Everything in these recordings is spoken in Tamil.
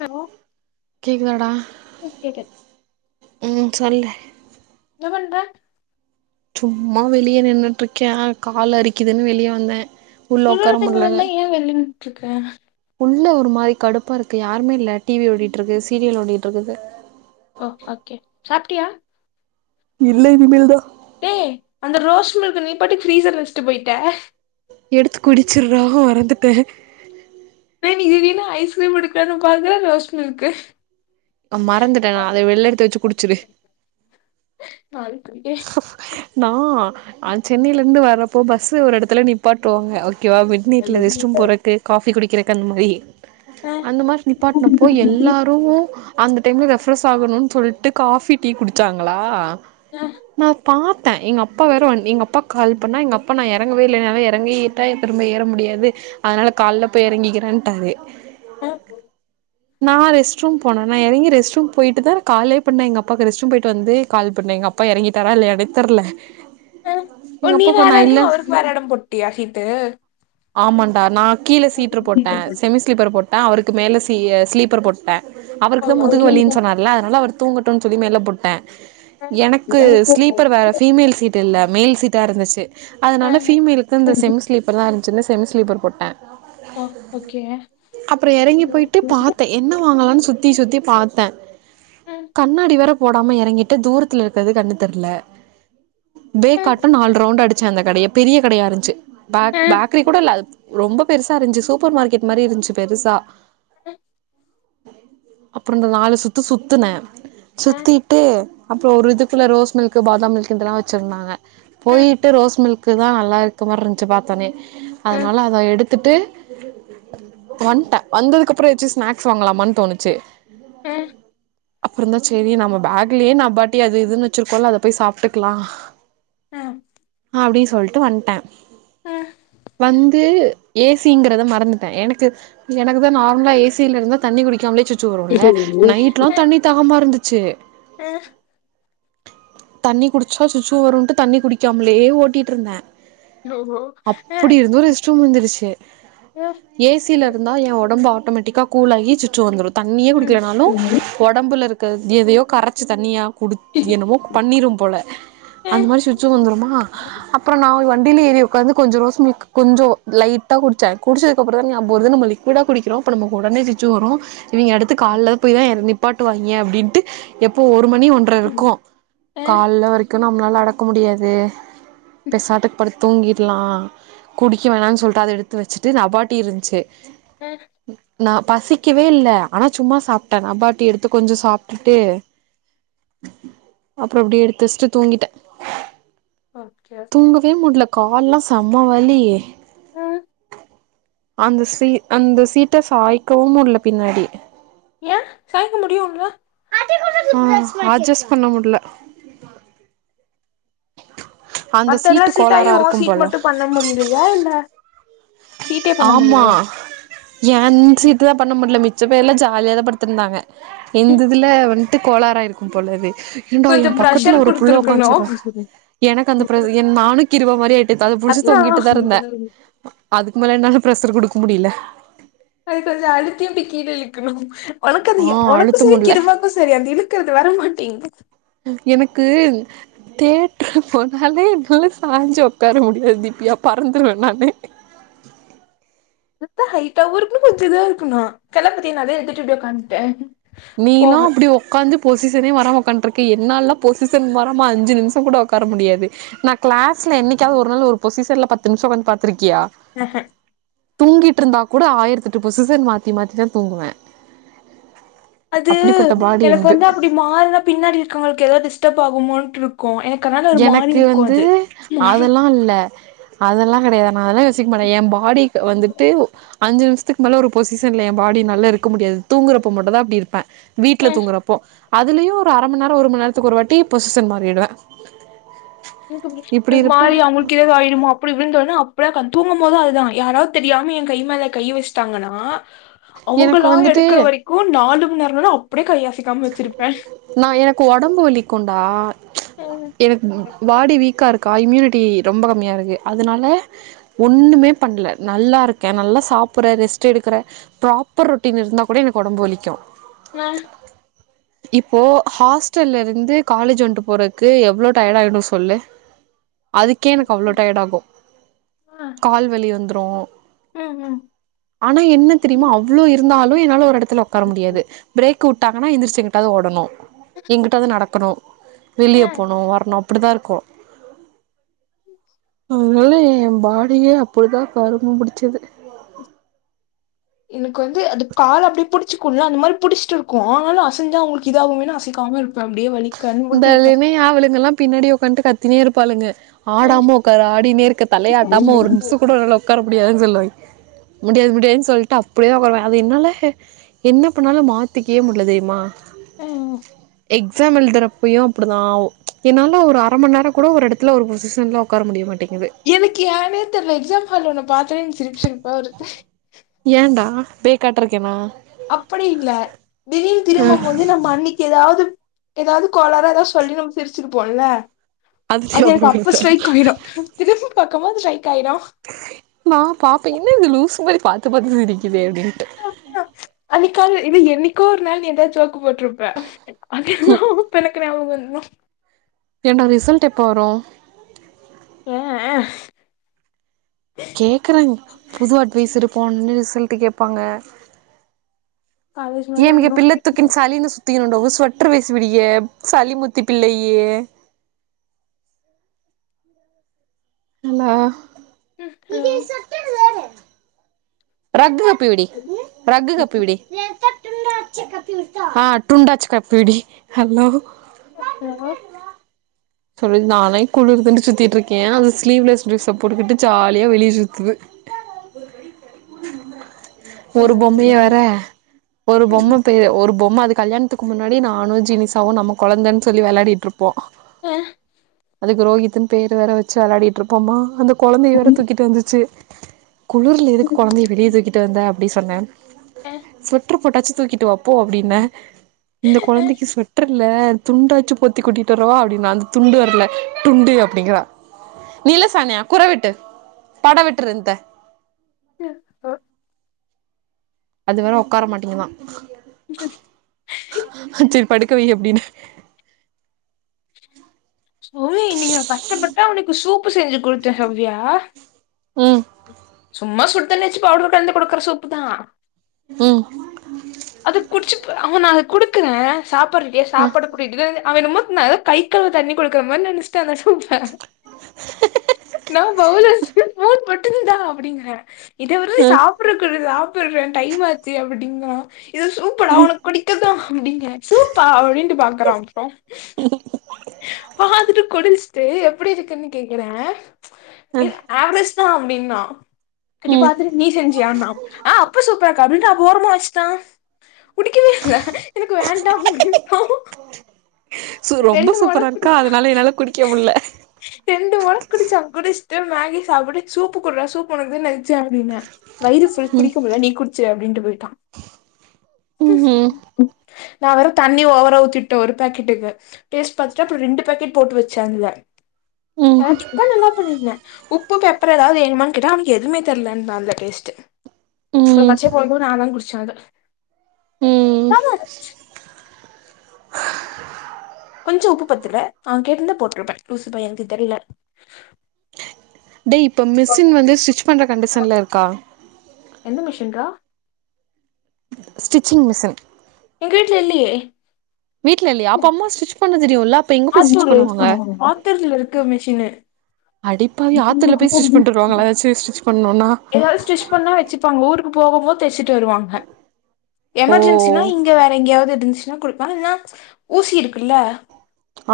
ஹலோ கேக்குதடா ம் கேக்குது ம் சொல்லு என்ன பண்ணற சும்மா வெளியே நின்னுட்டுருக்கே கால் அறிக்குதுன்னு வெளியே வந்தே உள்ள உக்கார முடியல எ வெளியேன் ட்டுருக்க உள்ள ஒரு மாரி கடுப்பா இருக்கு யாருமே இல்ல டி வி ஓடிட்டு இருக்கு சீரியல் ஓடிட்டு இருக்குது ஓ ஓகே சாப்பிட்டியா இல்ல இனிமேல்தா டே அந்த ரோஸ்ட் மில்க்க நீ பாட்டுக்கு ஃப்ரீசர்ல வச்சிட்டு போயிட்ட எடுத்து குடிச்சுறா மறந்துட்டே ஏ இன்னிக்கு திடீருனு ஐஸ்கிரீம் எடுக்கலான்னு பாக்கற ரோஸ் மில்கு அ மறந்துட்ட நா அத வெள்ள எடுத்து வச்ச குடிச்சுடு நா [unintelligible] ஸ்ப் நா அ சென்னையில இருந்து வர்றப்போ பஸு ஒரு இடத்துல நிப்பாட்டுவாங்க ஓகேவா நீீட்டில ரெஸ்ட் ரூம் போறக்கு காஃபி குடிக்கிறக்கு அந்த மாரி ஆ அந்த மாரி நிப்பாட்டினப்போ எல்லாரு அந்த டைமில ரெஃப்ரெஷ் ஆகணுன்னு சொல்லிட்டு காஃபி டீ குடிச்சாங்களா அ நா பாத்தே எங்க அப்பா வேற எங்க அப்பாக் கால் பண்ணா எங்க அப்பா நா எறங்கவே இல்ல இல்லன எறங்கி விட்டா திரும்ப ஏற முடியாது அதனால கால்ல போய் எறங்கிக்கிறன்ட்டாரு ஆ நா ரெஸ்ட் ரூம் போன நா எறங்கி ரெ்ட் ரூம் போயிட்டுதா காலே பண்ணே எங்கப்பாக்கு ரெ்ட்ஸ்ரூம் போயிட்டு வந்து கால் பண்ணேன் எங் அப்பா பா எறங்கிட்டாரா இல்லையானே தெர்ல அ ஓ எங்க நீ அப்பா வேற பண்ணா எடோ இல்ல அவருக்கு வேற எடோ போட்டியா சீட்டு ஆமான்டா நா கீழ சீட்ரு போட்டே செமி ஸ்லீப்பர் போட்டே அவருக்கு மேல சீ ஸ்லீப்பர் போட்டே ஓ, அவருக்கு தா முதுகு ஓகே. வலின் சொன்னார்ல அதனால அவர் தூங்கட்டுன் சொல்லி மேல போட்டே எனக்கு ஸ்லீப்பர் வேற ஆ ஃபிமேல் சீட் இல்ல மேல் சீட்டா இருந்துச்சு ஆ அதனால ஃபீமேலுக்கு இந்த செமி ஸ்லீப்பர் தா இருந்துச்சினு செமி ஸ்லீப்பர் போட்டே ஓ ஓகே அப்றோ எறங்கி போயிட்டு பாத் த்தே என்ன வாங்லான் சுத்தி சுத்தி பாத்தே ம் கண்ணாடி வேற போடாம எறங்கிட்டே தூரத்துல இருக்குறது கண்ணு தெரில பேக்காட்டோ நாலு ஏன் ரவுண்டு அடிச்சே அந்த கடைய பெரிய கடயா இருந்துச்சு பாக் பேக்ரி கூட இல்ல ரொம்ப பெருசா இருந்ச்சு சூப்பர் மார்க்கெட் மாரி இருந்ச்சு பெருசா [unintelligible] அப்றோ இந்த நாலு சுத்து சுத்துன சுத்திட்டு அப்றோ ஒரு இதுக்குள்ள ரோஸ் மில்க்கு பாதாம் மில்க்கு இதெல்லா வச்சுருந்தாங்க போயிட்டு ரோஸ் மில்க் கு தா நல்லா இருக்க மாரி இருஞ்ச்சு பாத்தொன்னே அதனால அத எடுத்துட்டு வன்ட்டே வந்ததுக்கப்றோ ஏன்ச்சு ஸ்நாக்ஸ் வாங்கலாமான் தோணுச்சு அப்பறந்தா சேரி நம்ம பேக்லியே நபாட்டி அது இதுன் வச்சிருக்கோல அத போய் சாப்ட்டுக்கலா ஆ அப்டி சொல்ட்டு வன்ட்டே வந்து ஏசிங்றத மறந்துட்டே எனக்கு எனக்கு தா நார்மலா ஏசில இருந்தா தண்ணி குடிக்காம்லே சுச்சு வருல்ல நைட்லா தண்ணி தாகமா இருந்துச்சு அ தண்ணி குடிச்சா சுச்சு வருன்ட்டு தண்ணி குடிக்காம்லே ஓட்டிட்ருந்தே [inaudible] அப்டி இருந்தோ ரெஸ்ட்ரூம் வந்துருச்சு ஏசில இந்தா ஏ ஒடம்பு ஆட்டோமேட்டிக்காக கூலாகி சுச்சு வந்துரு தண்ணியே குடிக்லனாலு ஒடம்புல இருக்க எதையோ கரைச்சி தண்ணியா குடுத் என்னுமோ பண்ணிரும் போல அந்த மாரி சுச்சு வந்துருமா அப்றோ நா வண்டில ஏரி ஒக்காந்து கொஞ்சோ ரோஸ்மில்க் கொஞ்சோ லைட்டா குடிச்சே குடிச்சதுக்கு அப்றந்தா ஞாபகோ வர்து நம்ம லிக்யூடா குடி க்றோ இப்ப நமக் ஒடனே சுச்சு வரு இவிங்க அடுத்து கால்ல போய் தா எற நிப்பாட்டு வாய்ங்க அப்டின்ட்டு எப்போ ஒரு மணி ஒன் ர இருக்கு கால்ல வரைக்கு நம்ளால அடக்க முடியாது பெசாட்டுக் படுத் தூங்கிர்லான் குடிக்க வேணான் சொல்ட்டு அத எடுத்து வச்சுட்டு நபாட்டி இருன்ச்சு ம் நா பசிக்கவே இல்ல ஆனா சும்மா சாப்ட்டே நபாட்டி எடுத்து கொஞ்சோ சாப்ட்டுட்டு [inaudible] அப்றோ அப்டி எடுத்து வச்ட்டு தூங்கிட்டே ஓகே தூங்கவே முட்ல கால்லா செம வலி ம் அந்த சீ அந்த சீட்ட சாய்க்கவு முல்ல பின்னாடி ஏ சாய்க்க முடியுல்ல ஆ அட்ஜஸ் பண்ண முடில அந்த மத்தெல்லா சீட்டு சீட் ஆயி கோளாரா ஓ இருக்கும் சீட் போல மட்டு பண்ண முடியலையா இல்ல சீட்டே பண்ண ஆமா முடியலையா ஏன் சீட்டுதா பண்ண முடியல மிச்ச பேர்லா ஜாலியாதா படுத்திருந்தாங்க இந்ததுல வண்ட்டு கோலாரா இருக்கும்போல அது ஏண்டா எ கொஞ்சோ பக்கத்துல ப்ரெஷர் ஒரு புள்ள குடுத்துருக்கணு உக்காச்னுற எனக்கு அந்த என் நானுக்கிருவா மாரி ஆய் நேத்து அத புடிச்சு தொங்கிட்டுதா இருந்தே அதா அதுக்கு மேல என்னால ப்ரஷர் குடுக்க முடியல அது கொஞ்ச அழுத்தி அப்டிகீழ இழுக்கணு உனக்கு அது ஆ உனக்கு அழுத்த சரி முடில கிருமாக்கு சரி அந்த இழுக்கறது வரமாட்டீங்து எனக்கு தேட்டரு போனாலே நல்ல சாஞ்சு உக்கார முடியாது திவ்யா பறந்துடுவே நானு எ ஹட்டாவவு இருக்குணு கொஞ்சதா இருக்கணு தளபதினாலே எடுத்துட்டு இப்டி உக்காந்துட்டே நீளா போக அப்டி ஒக் உக்காந்து பொசிஷனே வராம உக்காண்ட்ருக்க என்னால்லா பொசிஷன் வரமா அஞ்சுநிமிஷ கூட உக்கார முடியாது நா க்ளாஸ்ல என்னிக்காவது ஒரு நா ஒரு பொசிஷன்ல பத்து நிமிஷ உக்காந்து பாத்திருக்கியா ஆக தூங்கிட்ருந்தா கூட ஆயிரத்தெட்டு பொசிசன் மாத்தி மாத்திதா தூங்குவே அது அப்படிப்பட்ட பாடி எனக்கு என்து வந்து அப்டி மாற்னா பின்னாடி இருக்கவங்களுக்கு எதாவது டிஸ்டப் ஆகுமோன்ருக்கூ எனக் அதனா எனக்கு வந்து அதெலா இல்ல அதெல்லா கெடையாது நா அதெல்லா யோசிக்க மாட்டே ஏ பாடிக் வந்துட்டு அஞ்சு நிமிஷ்துக்கு மேல ஒரு பொசிஷன்ல ஏ பாடிநாலா இருக்க முடியாது தூங்குறப்ப மட்டுதா அப்டி இருப்ப வீட்ல ம் தூங்குறப் போ அதுலயு ஒரு அரை மண் நேரோ ஒரு மண் நேரத்துக்கு ஒரு வாட்டி பொசிஷன் மாறிடுவே [unintelligible] இப்டி எனக்கு இருப்பே மாரி அமுல் கி ஏதாவது ஆயிடுமோ அப்டி இப்டி தோணு அப்டியே தூங்கும் போது அதுதா யாராது தெரியாம எ கை மேல கை வச்சி ட்டாங்கன்னா எனக்கு அவங்களா வந்துட்டு எடுக்கிற வரைக்கு நாலு மந்நேர கூட அப்டியே கையசை நா எனக்கு ஒடம்பு வலிக்கொண்டா எனக்கு பாடி வீக்கா இருக்கு கா இம்யூனிட்டி ரொம்ப கம்மியா இருக்குது அதனால ஒண்ணுமே பண்ணல நல்லாருக்கே நல்லா சாப்புட்றே ரெஸ்ட் எடுக்கிறே ப்ராப்பர் ரொட்டீன் இருந்தா கூட எனக்கு ஒடம்பு வலிக்கு ஆ இப்போ ஹாஸ்டல்ல இருந்து காலேஜ் வண்ட்டு போறதுக்கு எவ்ளோ டயர்ட் ஆயிடு சொல்லு [inaudible] அதுக்கே எனக்கு அவ்வளோ டயர்ட் ஆகு எனக்கு கால்வலி வந்துரு ஆனா என்ன தெரியுமா அவ்வளோ இருந்தா அப்பயு என்னால ஒரு எடத்துல உக்கார முடியாது ப்ரேக் உட்டா ஆனா எந்திரிச்சி எங்கிட்டாவது ஓடணு எங்கிட்டாது நடக்கணு வெளிய போணு வரணு அப்படி தா இருக்கூ அதனால ஏ பாடியே அப்படிதா கரும பிடிச்சது எனக்கு வந்து அது கால் அப்படி புடிச்சக்குல்ல அந்த மாரி புடிச்சிட்டு இருக்கு ஆனு அசஞ்சா அவங்களுக்கு இதாகுமேன்னு அசைக்காம இருக்கு அப்படியே வலி இந்த லினயா அவளுகல்லா பின்னாடி உக்காண்ட்டு கத்தினே இருப்பாளுங்க ஆடாம உக்காரு ஆடினே இருக்க தலைய ஆட்டாம ஒரு நிமிஷ கூட உன்னால உக்கார முடியாதுன் சொல்லுவா முடியாது முடியாதுன் சொல்ட்டு அப்டியோ வருவே அது என்னால என்ன பண்ணாலு மாத்திக்கே முடியல தெரியுமா [unintelligible] எக்ஸாம் எழுதுறப் ய்யு அப்டிதா ஆவு என்னால ஒரு அர மண் நேரோ கூட ஒரு எடத்துல ஒரு பொசிஷன்ல உக்கார முடிய மாட்டங்குது எனக்கு ஏனே தெர்ல எக்ஸாம் ஹால்ல ஒன்ன பாத்தோன எனக் சிரிப்பு சிரிப்பா வருது ஏன்டா பேக்காட்டருக்கேனா அப்டி இல்ல திடீன் திரும்ப போது நம்ம அன்னக் ஏதாவ்து ஏதாவ்து கோளாரா ஏதா சொல்லி நம்ம சிரிச்சுருப்போல அது ஞாபகோ எனக்கு அப்ப வருதா ஸ்ட்ரைக் ஆயிடு திரும்பி பாக்கபோது ஸ்ட்ரைக் ஆயிரு நா பாப்பே என்ன இது லூசு மாரி பாத்து பாத்து சிரிக்குதே அப்டின்ட்டு அன்னைக்காவ்து இது என்னைக்கோ ஒர் நாள் நீ எதா ஜோக் கு போட்டிருப்பே அதுயெல்லா அப்ப எனக்கு ஞாபகோ வந்துரு என்டா ரிசல்ட் எப்போ வரு ஏ கேக்குறங் புது அட்வைஸரு [unintelligible] ரிசல்ட் கேட்பாங்க காலேஜ் முன்னாடி நீ [unintelligible] வந்துரும் பிள்ள தூக்கின் சளின்னு சுத் திமுண்டம் ஸ்வெட்டரு வீசி விடுயே சலிமுத்தி பிள்ளயே அல்லா ம் [unintelligible] ரகு கப்பிவிடி ரகு கப்பிவிடி ஹ் ூண்டாச்சக்க பீடி ஹலோ ஹலோ சொல்லுது நானே குளிருதுன்னு சுத்திட்டு இருக்கே அது ஸ்லீவ்லெஸ் ட்ரெஸ்ஸை போட்டுக்கட்டு ஜாலியா வெளிய சுத்துது [inaudible] [inaudible] ஒரு பொம்மையே வேர ஒரு பொம்ம இப்ப இல்ல ஒரு பொம்ம அது கல்யாணத்துக்கு முன்னாடி நானு ஜினிசாவு நம்ம கொழந்தைன்னு சொல்லி விளாடிட்டு இருப்போ [unintelligible] அதுக்கு ரோஹித்னு பேரு வேற வச்சு வெளாடிட்டு இருப்போமா அந்த கொழந்தைய வேற தூக்கிட்டு வந்துச்சு குளுருல எதுக்கு கொழந்தய வெளிய தூக்கிட்டு வந்த அப்டி சொன்ன சொட்ரு போட்டாச்சு தூக்கிட்டு வா போ அப்டின்ன இந்த கொழந்தைக்கு ஸ்வெட்டர் இல்ல துண்டாச்சு பொத்தி கூட்டிட்டுரவா அப்டின்னா அந் துண்டு வர்ல துண்டூ அப்டிங்கிறா [unintelligible] ல்ல ஓ அது வேற உக்கார மாட்டீங்கதா ம் சேரி படுக்கவை அப்டின்னு சோவி இன்னைக்கி நா கஷ்டப்பட்டா அவ்னுக்கு சூப்பு செஞ்சு குடுத்தே [unintelligible] ம் சும்மா சுடு தண்ணி வச்சு பவுடர் கலந்து குடுக்குற சூப்பு தா ம் அது குடிச்சுட் அவனா அத குடுக்குறே சாப்பாடு ரெடியா அ சாப்பாடு குடு [unintelligible] அவ என்னமோ நல்ல கை கழுவு தண்ணி குடுக்கற மாரி நெனச்டா அந்த சூப்ப நா பவுல வச்சிட்டு ஸ்பூன் போட்டு இந்த அப்டிங்கற இத [unintelligible] அ சாப்டுறே டைம் ஆச்சு அப்டின்ங்கற இது சூப்புடா உனக் குடிக்கதா அப்டிங்க சூப்பா அப்டின்ட்டு பாக்கறா அப்றோ பாத்துட்டு குடிச்ட்டு எப்பிடி இருக்குன்னு கேக்குறே ஆவ்ரெஜ் தா அப்டின்னா இப்டி ம் பாத்துட்டு நீ செஞ்சியானா ஆ அப்ப சூப்பர்க்கா அப்டின்ட்டு அப் ஓரமா வச்சுட்டா குடிக்கவே இல்ல எனக்கு வேண்டா அப்டின்ட்டா சு ரொம்ப ரெண்டு மொற சூப்பரா இருக்கா குடிச்சா அதனால என்னால குடிக்க முடில ரெண்டு மொற குடிச்சா குடிச்ட்டு மேகி சாப்பிடு சூப்பு குட்றா சூப்பு உனக்கு தா வைச்சே அப்டின்னே வயிறு ஃபுல் ம் குடிக்க முல்ல நீ குடிச்சிரு அப்டின்ட்டு போய்ட்டா ம் நா வேற தண்ணி ஓவரா ஊத்தி உட்டே ஒரு பேக்கெட்டுக்கு டேஸ்ட் பாத்துட்டு அப்ரோ ரெண்டு பேக்கெட் போட்டு வச்சே அதுல ம் நா இத்தா நல்லா பண்ணியிருந்த உப்பு பெப்பர் ஏதாவது வேணுமான்னு கேட்டா அவனுக்கு எதுமே தெர்லன்னா அந்த டேஸ்ட்டு அப்றோ ம் பச்சை போய்தும் நாதா குடிச்சே அத ம் நல்லாதா இருந்துச்சு கொஞ்சோ உப்பு பத்துல அவன் கேட்டுருந்தா போட்ருப்பே லூசு பையனுக்கு தெரில டேய் இப்ப மிஷின் வந்து ஸ்டிச் பண்ற கண்டிஷன்ல இருக்கா எந்த மிஷின் ரா ஸ்டிச்சிங் மிஷின் எங்க வீட்ல இல்லயே வீட்ல இல்லயா அப்ப அம்மா ஸ்டிச் பண்ண தெரியுல்ல அப்ப எங்க போயி ஸ்டிச் ஆத்தூரு பண்ணுவாங்க ஆத்தூர்ல இருக்கு மிஷினு அடிப்பாவி ஆத்துல போயி ஸ்டிச் பண்ட்டுவருவாங்களா ஏதாச்சும் ஸ்டிச் பண்ணுன்னா ஏதாது ஸ்டிச் பண்ணா வச்சிப்பாங்க ஊருக்கு போகும் போது தெச்சுட்டு வருவாங்க ஓ எமர்ஜென்சின்னா இங்க வேற எங்கயாவது இருந்துச்சுன்னா குடுப்பாங்க இல்னா ஊசி இருக்குல்ல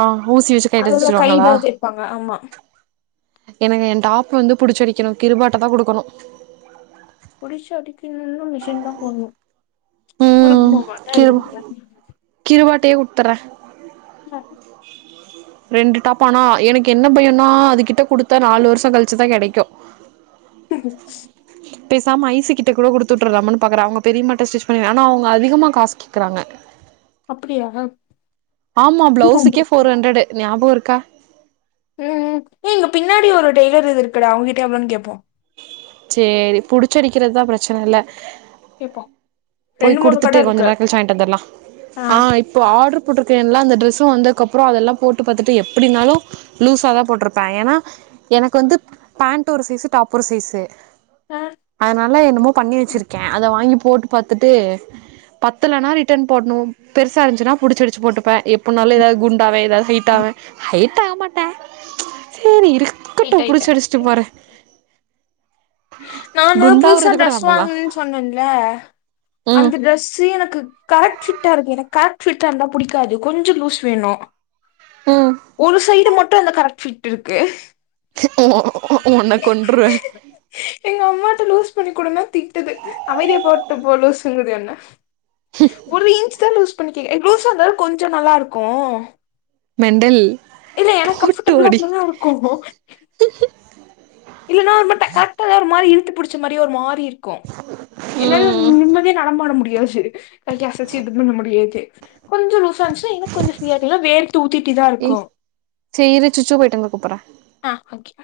ஆ ஊசி வச்சு கைல தெச்சிருவாங்களா ப்பாங்க ஆமா எனக்கு என் டாப் வந்து பிடிச்சடிக்கணு கிருபாட்ட தா குடுக்கணு புடிச்சு அடிக்கணுன்னா மிஷின் தா போட்ணும் குறும்ப வா கியூ கிருபாட்டயே குடுத்தற்ரே மா ரெண்டு டாப் ஆனா எனக்கு என்ன பயோன்னா அது கிட்ட குடுத்தா நாலு வருஷ கழிச்சுதா கெடைக்கு [unintelligible] பேசாம ஐசு கிட்ட கூட குடுத்துட்ரலாமான்னு பாக்குறே அவுங்க பெரியமாட்ட ஸ்டிச் பண்ணி ஆனா அவுங்க அதிகமா காஸ் கேக்குறாங்க அப்புடியா ஆமா பிளவுஸ்சுக்கே ஃபோர் ஹண்ட்ரடு ஞாபகம் இருக்கா ம் ம் ஏய் இங்க பின்னாடி ஒரு டைலர் வீடு இருக்குடா அவுங்ககிட்ட எவ்ளோன்னு கேப்போ சேரி புடிச்சு அடிக்கிறது தா பிரச்சனை இல்ல கேப்போ போய் ரெண்டு மூணு குடுத்துட்டு கட கொஞ்ச இருக்கு நேர கழிச்சி வாங்கிட்டு வந்தர்லா ஆ இப்போ ஆட்ரு போட்டிருக்கல்ல அந்த ட்ரெஸ்சு வந்தக்கப்பறோ அதெல்லா போட்டு பாத்துட்டு எப்புடினாலும் லூஸாதா போட்ருப்பா ஏன்னா எனக்கு வந்து பேண்ட் ஒரு சைஸ்சு டாப் ஒரு சைஸ்சு ஆ அதனால என்னமோ பண்ணி வச்சிருக்கே அத வாங்கி போட்டு பாத்துட்டு பத்தலன்னா ரிட்டன் போட்ணும் பெருசா இருந்துச்சுனா பிடிச்சு அடிச்சு போட்டுப்பே எப் னாலும் ஏதாவது குண்டாவே ஏதாவது ஹைட்டாவே ஹைட் ஆக மாட்ட சேரி இருக் ரைட் க்கட்டும் புடிச்சு ரைட்டு அடிசிட்டு போறே நானும் புதுசா குண்டாவுறது கூட ட்ரெஸ் நம்பலா வாங்னன்னு சொன்னல்ல ம் அந்த ட்ரெஸ்சு எனக்கு கரக்ட் ஃபிட்டா இருக்கு எனக்கு கரக்ட் ஃபிட்டா இருந்தா புடிக்காது கொஞ்சோ லூஸ் வேணும் ம் ஒரு சைடு மட்டு அந்த கரெக்ட் ஃபிட் இருக்கு ஒ ஒன்ன கொண்ருவே எங்க அம்மாட்ட லூஸ் பண்ணிக்குடுனா திட்டுது அமைதியா போட்டுப்போ லூசுங்குது என்ன ஒரு இன்ச் தா லூஸ் பண்ணி கேக்குறே லூசா இருந்தா தான கொஞ்சோ நல்லா இருக்கு மெண்டல் இல்ல எனக்கு போட்டு கம்ஃபட்டபுளா வாடி அப்படிதா இருக்கு இல்லன்னா ஒரு மாரி டை கரெக்டான் ஒரு மாரி இழுத்து புடிச்ச மாரியே ஒரு மாரி இருக்கு என்ன ம் நிம்மதியா நடமாட முடியாது அது கேஸ் வச்சு இது பண்ண முடியாது கொஞ்சோ லூசா இருந்ச்சுனா இன்னு கொஞ்ச ஃபீரியா இல்னா வேர்க் தூக்கிட்டு இதார் ஏய் செரி இரு சுச்சு போய்டு வந்து கூப்படறே ஆ ஓகே